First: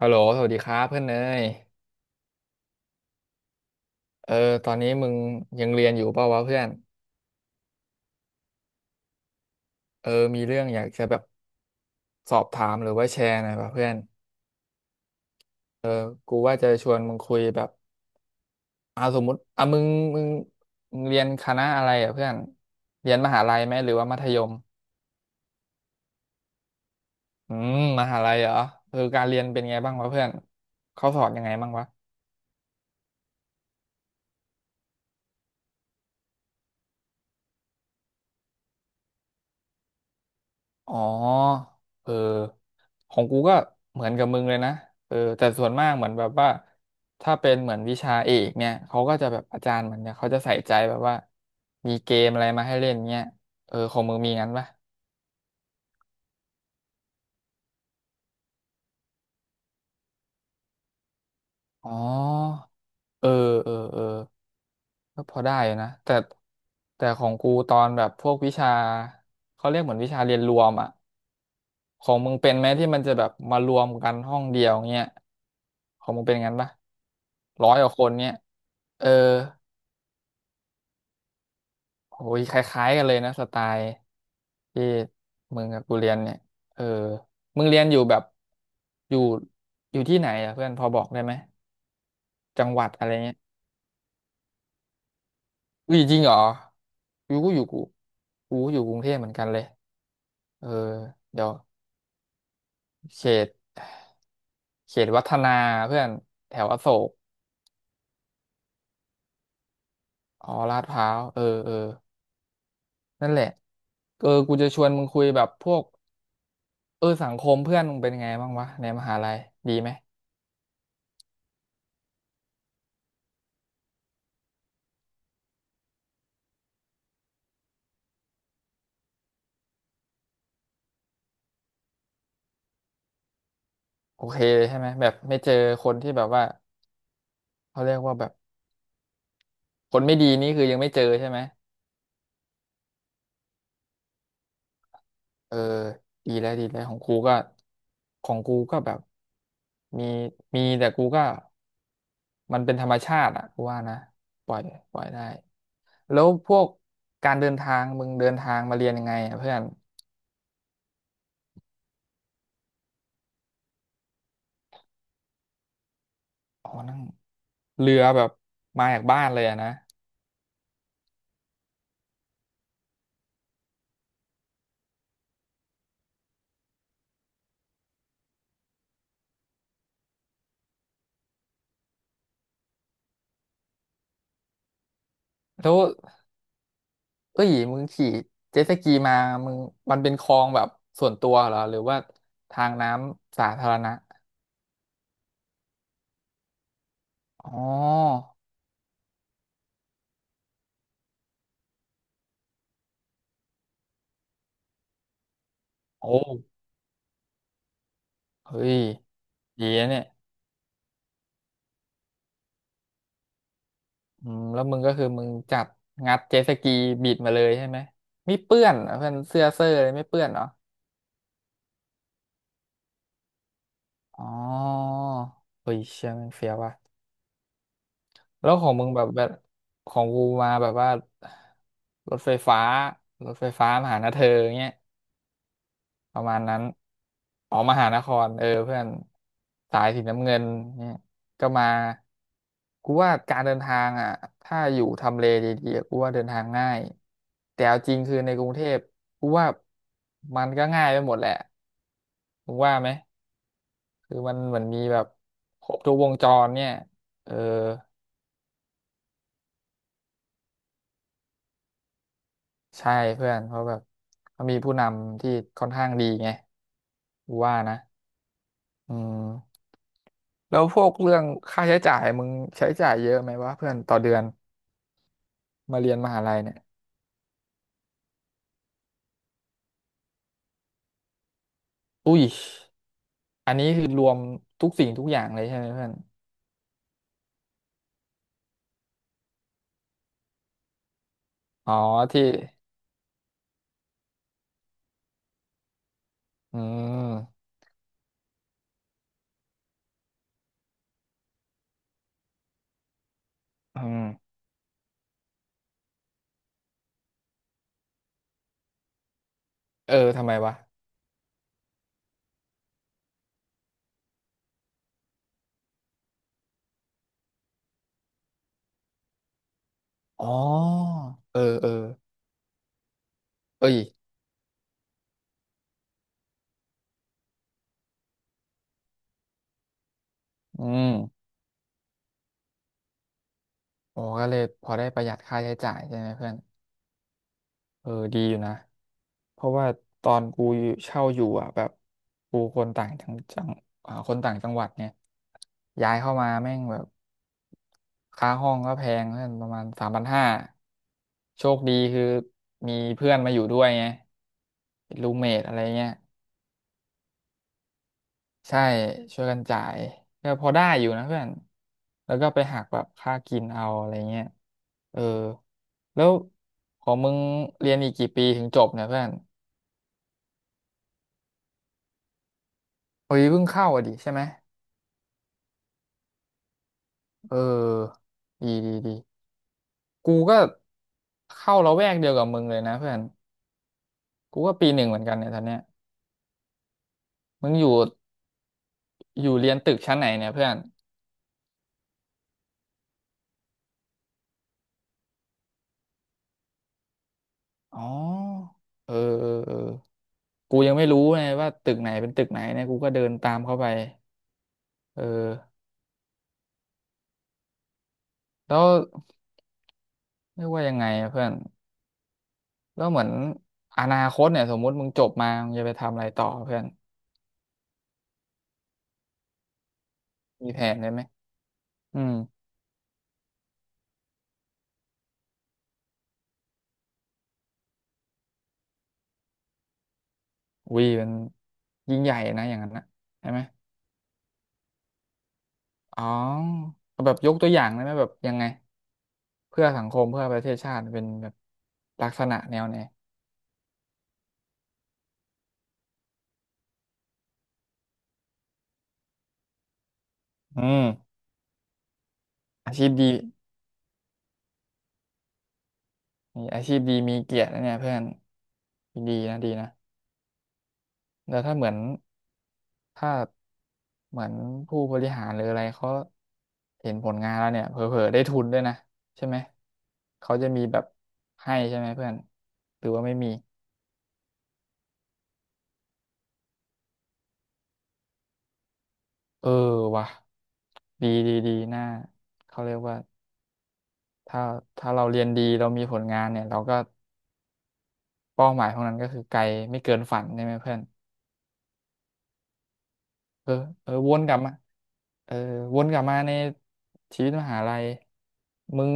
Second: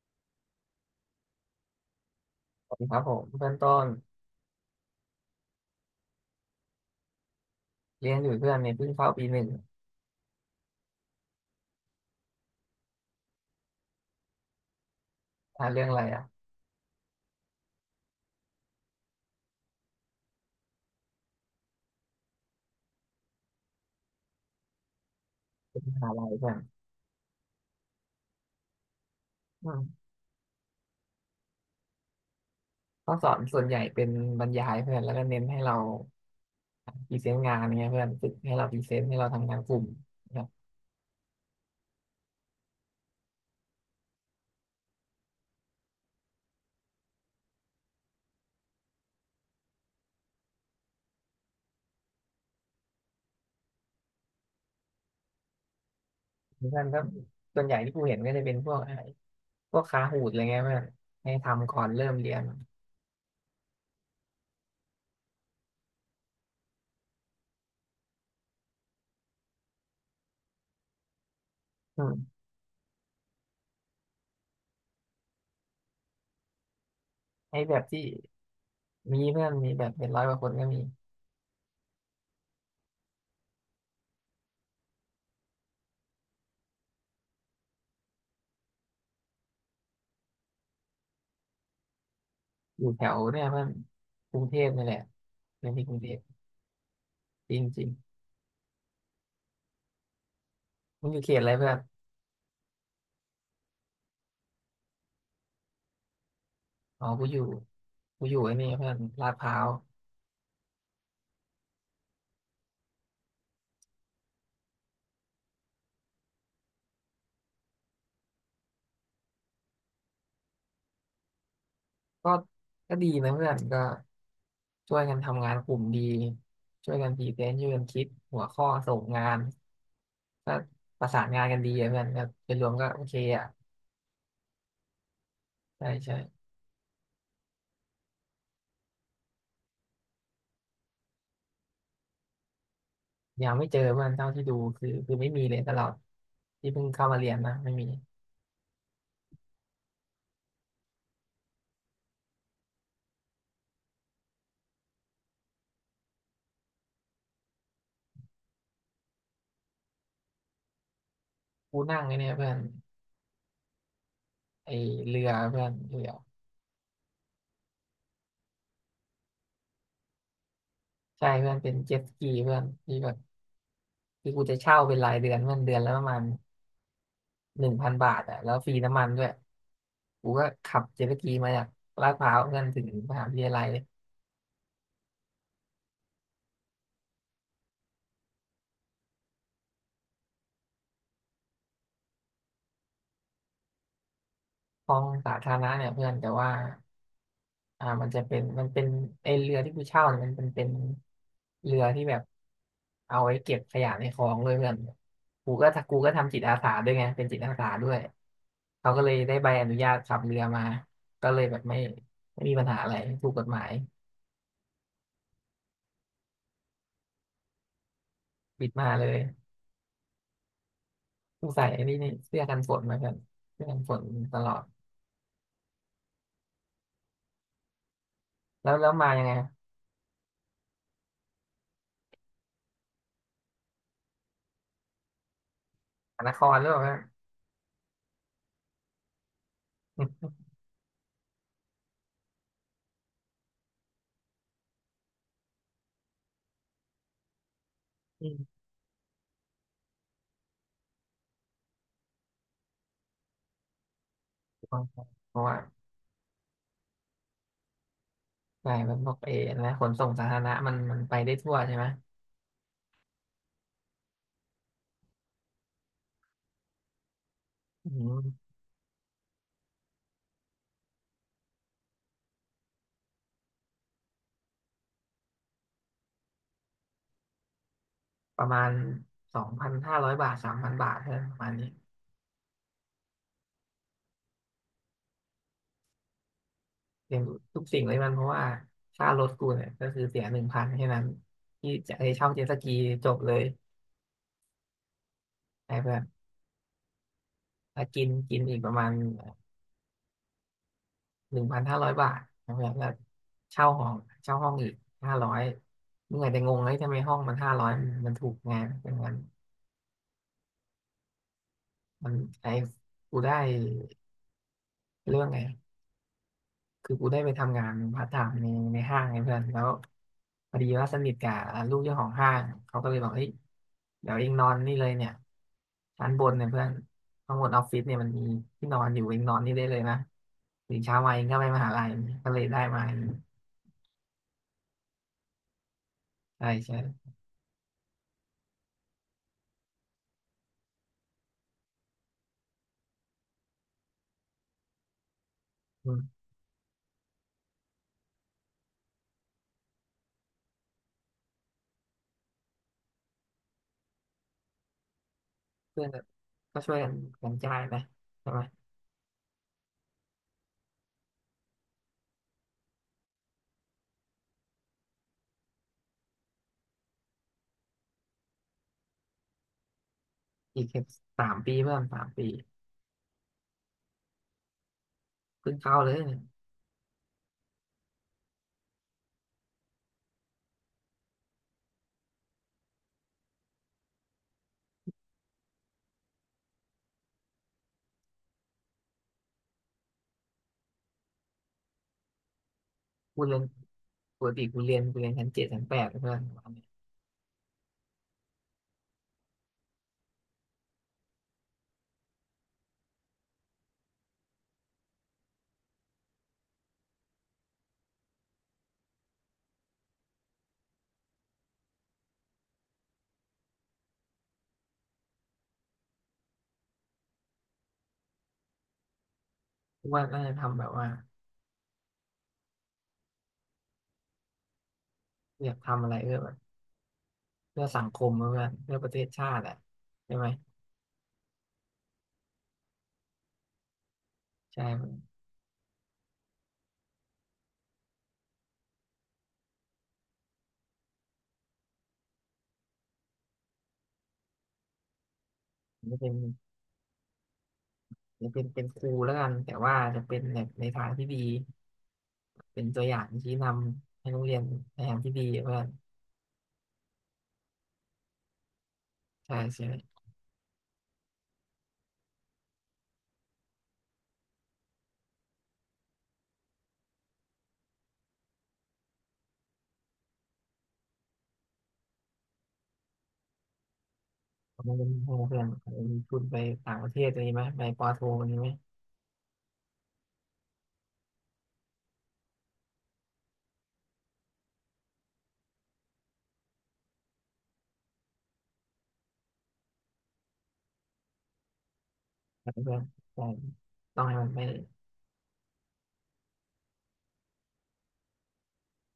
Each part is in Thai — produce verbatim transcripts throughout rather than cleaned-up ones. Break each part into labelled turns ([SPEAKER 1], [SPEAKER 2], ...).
[SPEAKER 1] ฮัลโหลสวัสดีครับเพื่อนเนย
[SPEAKER 2] ครับผมเพื่อนต้น
[SPEAKER 1] เออตอนนี้มึงยังเรียนอยู่เปล่าวะเพื่อน
[SPEAKER 2] เรียนอยู่เพื่อนเนี่ยเพิ่งเข้าปีหนึ่ง
[SPEAKER 1] เออมีเรื่องอยากจะแบบสอบถามหรือว่าแชร์หน่อยวะเพื่อน
[SPEAKER 2] อ่านเรื่
[SPEAKER 1] เอ
[SPEAKER 2] อ
[SPEAKER 1] อ
[SPEAKER 2] งอะไร
[SPEAKER 1] กู
[SPEAKER 2] อ่ะ
[SPEAKER 1] ว่าจะชวนมึงคุยแบบอ่าสมมติอ่ะมึงมึงมึงเรียนคณะอะไรอ่ะเพื่อนเรียนมหาลัยไหมหรือว่ามัธยม
[SPEAKER 2] เป็นมหาลัยเพื่อน
[SPEAKER 1] อืมมหาลัยเหรอเออการเรียนเป็น
[SPEAKER 2] อื
[SPEAKER 1] ไงบ้าง
[SPEAKER 2] ม
[SPEAKER 1] วะเพื่อนเขาสอนยังไงบ้างวะ
[SPEAKER 2] ข้อสอนส่วนใหญ่เป็นบรรยายเพื่อนแล้วก็เน้นให้เราพรีเซนต์งานเนี่ยเพื่อนฝึกให้เราพรีเซนต์ให้เราทำงานกลุ่มนะครับ
[SPEAKER 1] อ๋อเออของกูก็เหมือนกับมึงเลยนะเออแต่ส่วนมากเหมือนแบบว่า ถ้าเป็นเหมือนวิชาเอกเนี่ยเขาก็จะแบบอาจารย์เหมือนเนี่ยเขาจะใส่ใจแบบว่ามีเกมอะไรมาให้เล่นเนี่ยเออของมึงมีงั้นปะ
[SPEAKER 2] เพื่อนก็ส่วนใหญ่ที่กูเห็นก็จะเป็นพวกอะไรพวกคาหูดอะไรเงี้ยเพื่อนให้ทำก่อ
[SPEAKER 1] อ๋
[SPEAKER 2] น
[SPEAKER 1] อ
[SPEAKER 2] เริ่มเรียน
[SPEAKER 1] เออเออเออก็พอได้อยู่นะแต่แต่ของกูตอนแบบพวกวิชา เขาเรียกเหมือนวิชาเรียนรวมอ่ะ
[SPEAKER 2] อื
[SPEAKER 1] ของมึง
[SPEAKER 2] ม
[SPEAKER 1] เป็นไหมที่มันจะแบบมารวมกันห้องเดียวเงี้ยของมึงเป็นงั้นปะ
[SPEAKER 2] ให้
[SPEAKER 1] ร้อ
[SPEAKER 2] แบ
[SPEAKER 1] ยก
[SPEAKER 2] บ
[SPEAKER 1] ว่าค
[SPEAKER 2] ที่
[SPEAKER 1] นเนี้ยเออ
[SPEAKER 2] มีเพื่อนมีแบบเป็นร้อยกว่าคนก็มี
[SPEAKER 1] โอ้ยคล้ายๆกันเลยนะสไตล์ที่มึงกับกูเรียนเนี่ยเออมึงเรียนอยู่แบบอยู่อยู่ที่ไหนอ่ะเพื่อนพอบอกได้ไหมจังห
[SPEAKER 2] อ
[SPEAKER 1] วั
[SPEAKER 2] ยู่
[SPEAKER 1] ด
[SPEAKER 2] แถ
[SPEAKER 1] อะไร
[SPEAKER 2] ว
[SPEAKER 1] เงี้ย
[SPEAKER 2] เนี่ยเพื่อนกรุงเทพนี่แหละเรียนที่ก
[SPEAKER 1] อุ้ย
[SPEAKER 2] รุงเท
[SPEAKER 1] จริ
[SPEAKER 2] พ
[SPEAKER 1] งเหรออยู่กู
[SPEAKER 2] จ
[SPEAKER 1] อ
[SPEAKER 2] ริง
[SPEAKER 1] ยู่กู
[SPEAKER 2] จริง
[SPEAKER 1] กูก็อยู่กรุงเทพเหมือนกันเลยเออ
[SPEAKER 2] มึงอยู่เขต
[SPEAKER 1] เดี๋ย
[SPEAKER 2] อะ
[SPEAKER 1] ว
[SPEAKER 2] ไรเพื่อน
[SPEAKER 1] เขตเขตวัฒนาเพื่อนแถวอโศ
[SPEAKER 2] อ๋อ
[SPEAKER 1] ก
[SPEAKER 2] กูอยู่กูอยู่ไอ้นี่เพื่อนลาดพร้าว
[SPEAKER 1] อ๋อลาดพร้าวเออเออ นั่นแหละเออกูจะชวนมึงคุยแบบพวกเออสังคมเพื่อนมึงเป็นไงบ้างวะในมหาลัยดีไหม
[SPEAKER 2] ก็ก็ดีนะเพื่อนก็ช่วยกันทำงานกลุ่มดีช่วยกันพรีเซนต์ช่วยกันคิดหัวข้อส่งงานก็ประสานงานกันดีอะเพื่อนก็เป็นรวมก็โอเคอ่ะ
[SPEAKER 1] โอเคเลยใช่ไหมแบบไม่เจอค
[SPEAKER 2] ใช่
[SPEAKER 1] นที่
[SPEAKER 2] ใช่
[SPEAKER 1] แบบว่าเขาเรียกว่าแบบคนไม่ดีนี่คือยังไม่เจอใช่ไหม
[SPEAKER 2] ยังไม่เจอเพื่อนเท่าที่ดูคือคือไม่มี
[SPEAKER 1] เอ
[SPEAKER 2] เล
[SPEAKER 1] อ
[SPEAKER 2] ยตลอด
[SPEAKER 1] ดีแล้วดี
[SPEAKER 2] ที่
[SPEAKER 1] แล้ว
[SPEAKER 2] เพิ่ง
[SPEAKER 1] ของ
[SPEAKER 2] เข้า
[SPEAKER 1] กู
[SPEAKER 2] มาเรี
[SPEAKER 1] ก็
[SPEAKER 2] ยนนะไม่มี
[SPEAKER 1] ของกูก็แบบมีมีแต่กูก็มันเป็นธรรมชาติอ่ะกูว่านะปล่อยปล่อยได้แล้วพวกการเดินทางมึงเดินทางมาเรียนยังไงอ่ะเพื่อน
[SPEAKER 2] กูนั่งไอ้เนี่ยเพื่อนไอ้เรือเพื่อนเรือ
[SPEAKER 1] อ๋อนั่งเรือแบบมาจากบ้านเลยอะนะ
[SPEAKER 2] ใช่เพื่อนเป็นเจ็ตสกีเพื่อนที่แบบที่กูจะเช่าเป็นรายเดือนเพื่อนเดือนละประมาณ หนึ่งพันบาทอ่ะแล้วฟรีน้ำมันด้วยกูก็ขับเจ็ตสกีมาจากลาดพร้าวเพื่อนถึงมหาวิทยาลัยเลย
[SPEAKER 1] แล้วเอ้ยมึงขี่เจ็ตสกีมามึงมันเป็นคลองแบบส่วนตัวเหรอหรือว่าทางน้ำสาธารณะ
[SPEAKER 2] คลองสาธารณะเนี่ยเพื่อนแต่ว่า
[SPEAKER 1] อ๋อ
[SPEAKER 2] อ่ามันจะเป็นมันเป็นไอเรือที่กูเช่าเนี่ยมันเป็นเป็นเรือที่แบบเอาไว้เก็บขยะในคลองเลยเพื่อนกูก็ถ้ากู
[SPEAKER 1] โอ้
[SPEAKER 2] ก็ทำจิตอาสาด้วยไงเป็นจิตอาสาด้วย
[SPEAKER 1] เฮ้ย
[SPEAKER 2] เขาก็เลยได้ใบ
[SPEAKER 1] ดี
[SPEAKER 2] อนุ
[SPEAKER 1] นะ
[SPEAKER 2] ญาต
[SPEAKER 1] เนี่ย
[SPEAKER 2] ขับเรือมาก็เลยแบบไม่ไม่มีปัญหาอะไรถูกกฎหมาย
[SPEAKER 1] อืมแล้วมึงก็คือมึงจับงัดเจ็ตสกีบิดมาเลยใช่ไหมไม่เปื้อ
[SPEAKER 2] บิด
[SPEAKER 1] นเหร
[SPEAKER 2] มา
[SPEAKER 1] อ
[SPEAKER 2] เล
[SPEAKER 1] เพื่อน
[SPEAKER 2] ย
[SPEAKER 1] เสื้อเซอรอเลยไม่เปื้อนเหรอ
[SPEAKER 2] กูใส่ไอ้นี่นี่เสื้อกันฝนมาเพื่อนเสื้อกันฝน
[SPEAKER 1] อ๋อ
[SPEAKER 2] ตลอด
[SPEAKER 1] เฮ้ยเชี่ยแมันเฟี้ยวว่ะ แล้วขอ
[SPEAKER 2] แล้
[SPEAKER 1] ง
[SPEAKER 2] ว
[SPEAKER 1] มึ
[SPEAKER 2] แล้
[SPEAKER 1] ง
[SPEAKER 2] ว
[SPEAKER 1] แบบ
[SPEAKER 2] มา
[SPEAKER 1] แบ
[SPEAKER 2] ยัง
[SPEAKER 1] บ
[SPEAKER 2] ไง
[SPEAKER 1] ของกูมาแบบว่ารถไฟฟ้ารถไฟฟ้ามาหานะเธอเงี้ย ป
[SPEAKER 2] สา
[SPEAKER 1] ระ
[SPEAKER 2] น
[SPEAKER 1] มา
[SPEAKER 2] ค
[SPEAKER 1] ณ
[SPEAKER 2] ร
[SPEAKER 1] นั้น
[SPEAKER 2] หรือเปล่าฮะ
[SPEAKER 1] ออกมหานครเออเพื่อนสายสีน้ำเงินเนี่ยก็มากูว่าการเดินทางอ่ะถ้าอยู่ทำเลดีๆอะกูว่าเดินทางง่ายแต่เอาจริงคือ
[SPEAKER 2] อื
[SPEAKER 1] ในกรุงเท
[SPEAKER 2] ม
[SPEAKER 1] พกูว่ามันก็ง่ายไปหมดแหละมึงว่าไหมคือมันเหมือนมีแบบ
[SPEAKER 2] เพราะว่า
[SPEAKER 1] ครบทุกวงจรเนี่ยเออ
[SPEAKER 2] ใช่มันพวกเอนะขนส่งสาธารณะมันมันไปได้ทั่วใช่ไหม
[SPEAKER 1] ใช่เพื่อนเพราะแบบเขามีผู้นำที่ค่อนข้างดีไงกูว่านะ
[SPEAKER 2] อืม
[SPEAKER 1] อืม แล้วพวกเรื่องค่าใช้จ่ายมึงใช้จ่ายเยอะไหมวะเพื่อนต่อเดือนมาเรียนมหาลัยเนี่ย
[SPEAKER 2] ประมาณสองพันห้าร้อยบาทสามพันบาทเท่านั้นประมาณนี้
[SPEAKER 1] อุ้ยอันนี้คือรวมทุกสิ่งทุกอย่างเลยใช่ไหมเพื่อน
[SPEAKER 2] เรียนทุกสิ่งเลยมันเพราะว่าค่ารถกูเนี่ยก็คือเสียหนึ่งพันแค่นั้น
[SPEAKER 1] อ๋
[SPEAKER 2] ที่
[SPEAKER 1] อ
[SPEAKER 2] จะให้
[SPEAKER 1] ที่
[SPEAKER 2] เช่าเจ็ตสกีจบเลยไอ้เพื่อน
[SPEAKER 1] อืม
[SPEAKER 2] แล้วกินกินอีกประมาณหนึ่งพันห้าร้อยบาทนะเพื่อนแล้วเช่า
[SPEAKER 1] อื
[SPEAKER 2] ห้อง
[SPEAKER 1] ม
[SPEAKER 2] เช่าห้องอีกห้าร้อยเมื่อไหร่จะงงเลยทำไมห้องมันห้าร้อยมันถูกไงเป็นเงิน
[SPEAKER 1] เออทำไมวะ
[SPEAKER 2] มันไอ้กูได้เรื่องไงคือกูได้ไปทำงานพาร์ทไทม์ในในห้างไงเพื่อนแล้ว
[SPEAKER 1] อ๋อ
[SPEAKER 2] พอดีว่าสนิทกับ
[SPEAKER 1] เออเออ
[SPEAKER 2] ลูกเจ้าของห้างเขาก็เลยบอกเฮ้ย
[SPEAKER 1] เอ้ย
[SPEAKER 2] เดี๋ยวเองนอนนี่เลยเนี่ยชั้นบนเนี่ยเพื่อนข้างบนออฟฟิศเนี่ยมันมีที่นอนอยู่เองนอนนี่ได้เลยนะ
[SPEAKER 1] อื
[SPEAKER 2] ตื่นเช้ามาเอ
[SPEAKER 1] ม
[SPEAKER 2] งก็ไปมหาลัยก็เลยได้มา
[SPEAKER 1] โอ้ก็เลยพอได้ประหยัดค่าใช้จ่ายใช่ไหมเพื่อน
[SPEAKER 2] ใช่ใช่
[SPEAKER 1] เออดีอยู่นะเพราะว่าตอนกูอยู่เช่าอยู่อ่ะแบบกูคนต่างจังจังอ่าคนต่างจังหวัดเนี่ย
[SPEAKER 2] อื
[SPEAKER 1] ย้ายเข้า
[SPEAKER 2] ม
[SPEAKER 1] มาแม่งแบบค่าห้องก็แพงเพื่อนประมาณสามพันห้าโชคดีคือมีเพื่อนมาอยู่ด้วยไงเป็นรูเมทอะไร
[SPEAKER 2] เพื่
[SPEAKER 1] เงี้
[SPEAKER 2] อ
[SPEAKER 1] ย
[SPEAKER 2] นก็ช่วยกันกันจ่ายไปใช่ไหม
[SPEAKER 1] ใช่ช่วยกันจ่ายก็พอได้อยู่นะเพื่อนแล้วก็ไปหักแบบค่ากินเอาอะไรเงี้ยเออแล้วของมึงเรียนอีกกี่ปีถึงจบเนี่ยเพื่อน
[SPEAKER 2] อีกแค่สามปีเพื่อนสามปี
[SPEAKER 1] เฮ้ยเพิ่งเข้าอ่ะดิใช่ไหม
[SPEAKER 2] เพิ่งเข้าเลยเนี่ย
[SPEAKER 1] เออดีดีดีกูก็เข้าละแวกเดียวกับมึงเลยนะเพื่อนกูก็ปีหนึ่งเหมือนกันเนี่ยตอนเนี้ยมึงอยู่อยู่เรียนตึกชั้นไหนเนี่ยเพื่อน
[SPEAKER 2] กูเรียนปกติกูเรียนกูเรียนชั้นเจ็ดชั้นแปดเพื่อน
[SPEAKER 1] อ๋อเออเออเออกูยังไม่รู้เลยว่าตึกไหนเป็นตึกไหนเนี่ยกูก็เดินตามเข้าไปเออแล้วเรียกว่ายังไงอะเพื่อนแล้วเหมือนอนาคตเนี่ยสมมุติมึงจบมามึงจะไปทำอะไรต่อเพื่อน
[SPEAKER 2] กูว่าน่าจะ
[SPEAKER 1] มี
[SPEAKER 2] ทำ
[SPEAKER 1] แผ
[SPEAKER 2] แบบ
[SPEAKER 1] น
[SPEAKER 2] ว่า
[SPEAKER 1] ได้ไหมอืม
[SPEAKER 2] อยากทำอะไรเพื่อแบบเพื่อสังคมเพื่อนเพื่อประเทศชาติอะใช่ไหม
[SPEAKER 1] วีมันยิ่งใหญ่นะอย่างนั้นนะใช่ไหม
[SPEAKER 2] ใช่
[SPEAKER 1] อ๋อเอาแบบยกตัวอย่างได้ไหมแบบยังไงเพื่อสังคมเพื่อประเทศชาติเป็นแบบลักษณะแนวไหน
[SPEAKER 2] จะเป็นจะเป็นเป็นครูแล้วกันแต่ว่าจะเป็นแบบ
[SPEAKER 1] อื
[SPEAKER 2] ใน
[SPEAKER 1] ม
[SPEAKER 2] ทางที่ดีเป็น
[SPEAKER 1] อา
[SPEAKER 2] ตั
[SPEAKER 1] ชี
[SPEAKER 2] ว
[SPEAKER 1] พ
[SPEAKER 2] อย่า
[SPEAKER 1] ดี
[SPEAKER 2] งชี้นำให้นักเรียนในทางที่ดีเพื่อน
[SPEAKER 1] มีอาชีพดีมีเกียรตินะเนี่ยเพื่อนดี
[SPEAKER 2] ใช่
[SPEAKER 1] นะดีนะ
[SPEAKER 2] ใช่
[SPEAKER 1] แล้วถ้าเหมือนถ้าเหมือนผู้บริหารหรืออะไรเขาเห็นผลงานแล้วเนี่ยเผลอๆได้ทุนด้วยนะใช่ไหมเขาจะมีแบบให้ใช่ไหมเพื่อนหรือว่าไม่มี
[SPEAKER 2] ผมเป็นเพื่อนเพื่อนมีทุนไปต่างประเทศอะไรไหมไปปอโทอะไรไหม
[SPEAKER 1] เออว่ะดีดีดีน่าเขาเรียกว่า ถ้าถ้าเราเรียนดีเรามีผลงานเนี่ยเราก็เป้าหมายของนั้นก็คือไกลไม่เกินฝันใช่ไหมเพื่อน
[SPEAKER 2] เพื่อนใช่
[SPEAKER 1] เออเออ
[SPEAKER 2] ต้อง
[SPEAKER 1] ว
[SPEAKER 2] ให้
[SPEAKER 1] น
[SPEAKER 2] มั
[SPEAKER 1] ก
[SPEAKER 2] น
[SPEAKER 1] ลับ
[SPEAKER 2] ไม่
[SPEAKER 1] มาเออวนกลับมาในชีวิตมหาลัยมึง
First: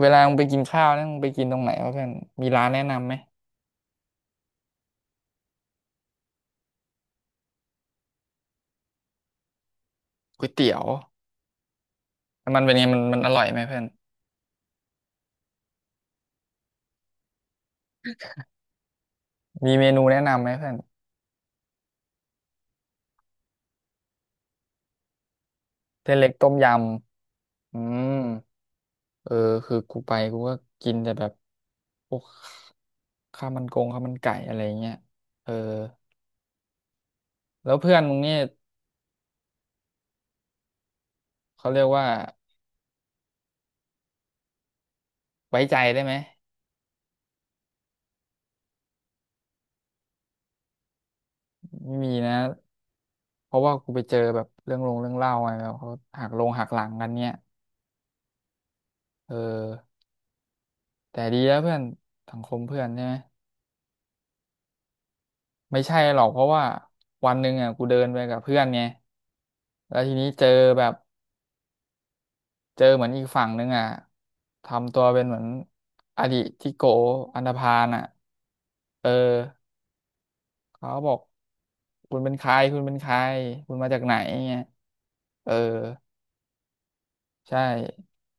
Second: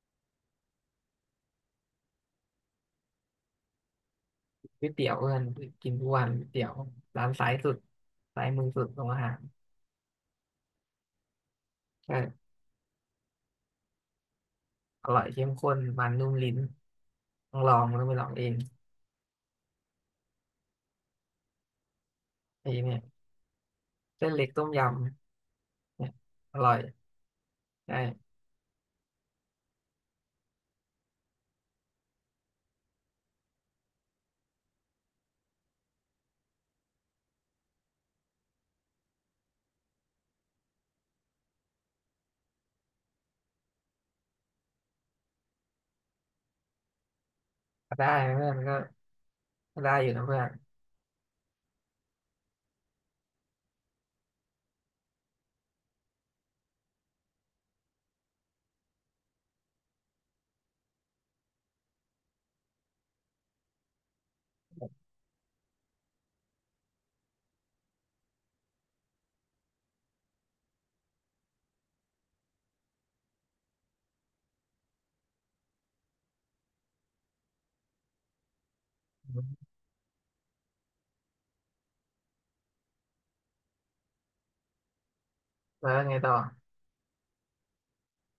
[SPEAKER 1] เวลามึงไปกินข้าวเนี่ยมึงไปกินตรงไหนวะเพื่อนมีร้านแนะนำไหม
[SPEAKER 2] ก๋วยเตี๋ยวเอิญกินทุกวันก๋วยเตี๋ยวร้านซ้ายสุดซ้ายมือสุดของอาหาร
[SPEAKER 1] ก๋วยเตี๋ยว
[SPEAKER 2] ก็
[SPEAKER 1] มันเป็นไงมันมันอร่อยไหมเพื่อน
[SPEAKER 2] อร่อยเข้มข้นมันนุ่มลิ้นต้องลองต้องไปลองเอง
[SPEAKER 1] มีเมนูแนะนำไหมเพื่อน
[SPEAKER 2] ไอ้เนี่ยเส้นเล็กต้มยำเนี่
[SPEAKER 1] เส้
[SPEAKER 2] ย
[SPEAKER 1] นเล็กต้ม
[SPEAKER 2] อ
[SPEAKER 1] ย
[SPEAKER 2] ร่อย
[SPEAKER 1] ำอืม
[SPEAKER 2] ใช่
[SPEAKER 1] เออคือกูไปกูก็กินแต่แบบพวกข้าวมันกงข้าวมันไก่อะไรเงี้ยเออแล้วเพื่อนมึงเนี่ย เขาเรียกว่าไว้ใจได้ไหม
[SPEAKER 2] ก็ได้นะเพื่อนก็ก็ได้อยู่นะเพื่อน
[SPEAKER 1] ไม่มีนะเพราะว่ากูไปเจอแบบเรื่องลงเรื่องเล่าอะไรแบบเขาหักลงหักหลังกันเนี่ยเออแต่ดีแล้วเพื่อนสังคมเพื่อนใช่ไหมไม่ใช่หรอกเพราะว่าวันหนึ่งอ่ะกูเดินไปกับเพื่อนไงแล้วทีนี้เจอแบบเจอเหมือนอีกฝั่งหนึ่งอ่ะทำตัวเป็นเหมือนอดีตที่โกอันธพาลอ่ะเออ
[SPEAKER 2] อืม
[SPEAKER 1] เขาบอกคุณเป็นใครคุณเป็นใครคุณมาจากไหนเงี้ยเออ
[SPEAKER 2] แล้วไงต่อ
[SPEAKER 1] ใช่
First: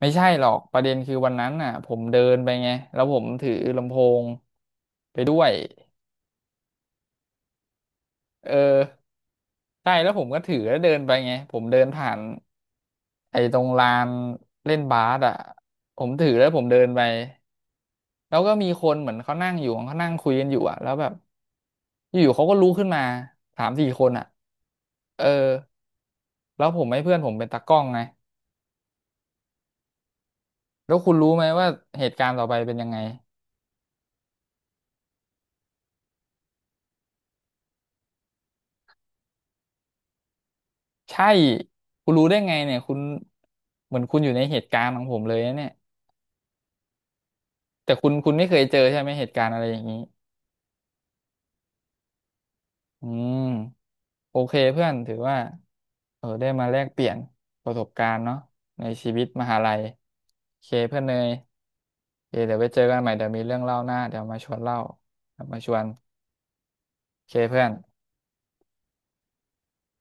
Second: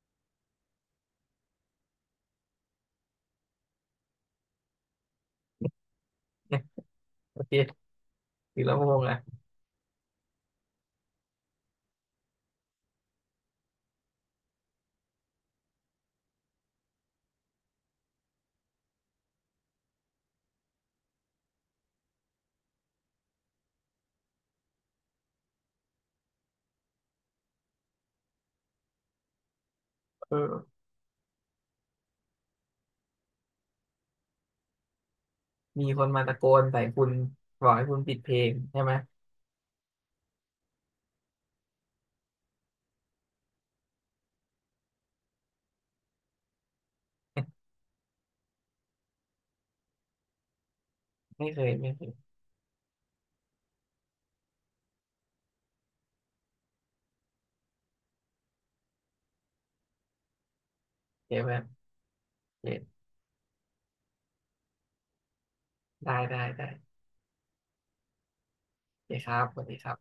[SPEAKER 1] ไม่ใช่หรอกประเด็นคือวันนั้นน่ะผมเดินไปไงแล้วผมถือลำโพงไปด้วย
[SPEAKER 2] โอเค
[SPEAKER 1] เอ
[SPEAKER 2] ถือ
[SPEAKER 1] อ
[SPEAKER 2] ลำโพงอ่ะ
[SPEAKER 1] ใช่แล้วผมก็ถือแล้วเดินไปไงผมเดินผ่านไอ้ตรงลานเล่นบาสอ่ะผมถือแล้วผมเดินไปแล้วก็มีคนเหมือนเขานั่งอยู่เขานั่งคุยกันอยู่อ่ะแล้วแบบอยู่ๆเขาก็ลุกขึ้นมาสามสี่คนอ่ะเออแล้วผมให้เพื่อนผมเป็นตากล้องไง
[SPEAKER 2] เออ
[SPEAKER 1] แล้วคุณรู้ไหมว่าเหตุการณ์ต่อไปเป็นยังไง
[SPEAKER 2] มีคนมาตะโกนใส่คุณบอกให้คุณปิดเพลงใช่ไหม
[SPEAKER 1] ใช่คุณรู้ได้ไงเนี่ยคุณเหมือนคุณอยู่ในเหตุการณ์ของผมเลยนะเนี่ยแต่คุณคุณไม่เคยเจอใช่ไหมเหตุการณ์อะไรอย่างนี้
[SPEAKER 2] ไม่เคยไม่เคย
[SPEAKER 1] อืมโอเคเพื่อนถือว่าเออได้มาแลกเปลี่ยนประสบการณ์เนาะในชีวิตมหาลัยโอเคเพื่อนเน
[SPEAKER 2] โอ
[SPEAKER 1] ย
[SPEAKER 2] เคเพื่อน
[SPEAKER 1] โอเคเดี๋ย
[SPEAKER 2] โอ
[SPEAKER 1] วไปเจอกัน
[SPEAKER 2] เค
[SPEAKER 1] ใหม่เดี๋ยวมีเรื่องเล่าหน้าเดี๋ยวมาชวนเล่าเดี๋ยวมาชวน
[SPEAKER 2] ได้ได้ได้
[SPEAKER 1] โอเคเพื่อน
[SPEAKER 2] โอเคครับสวัสดีครับ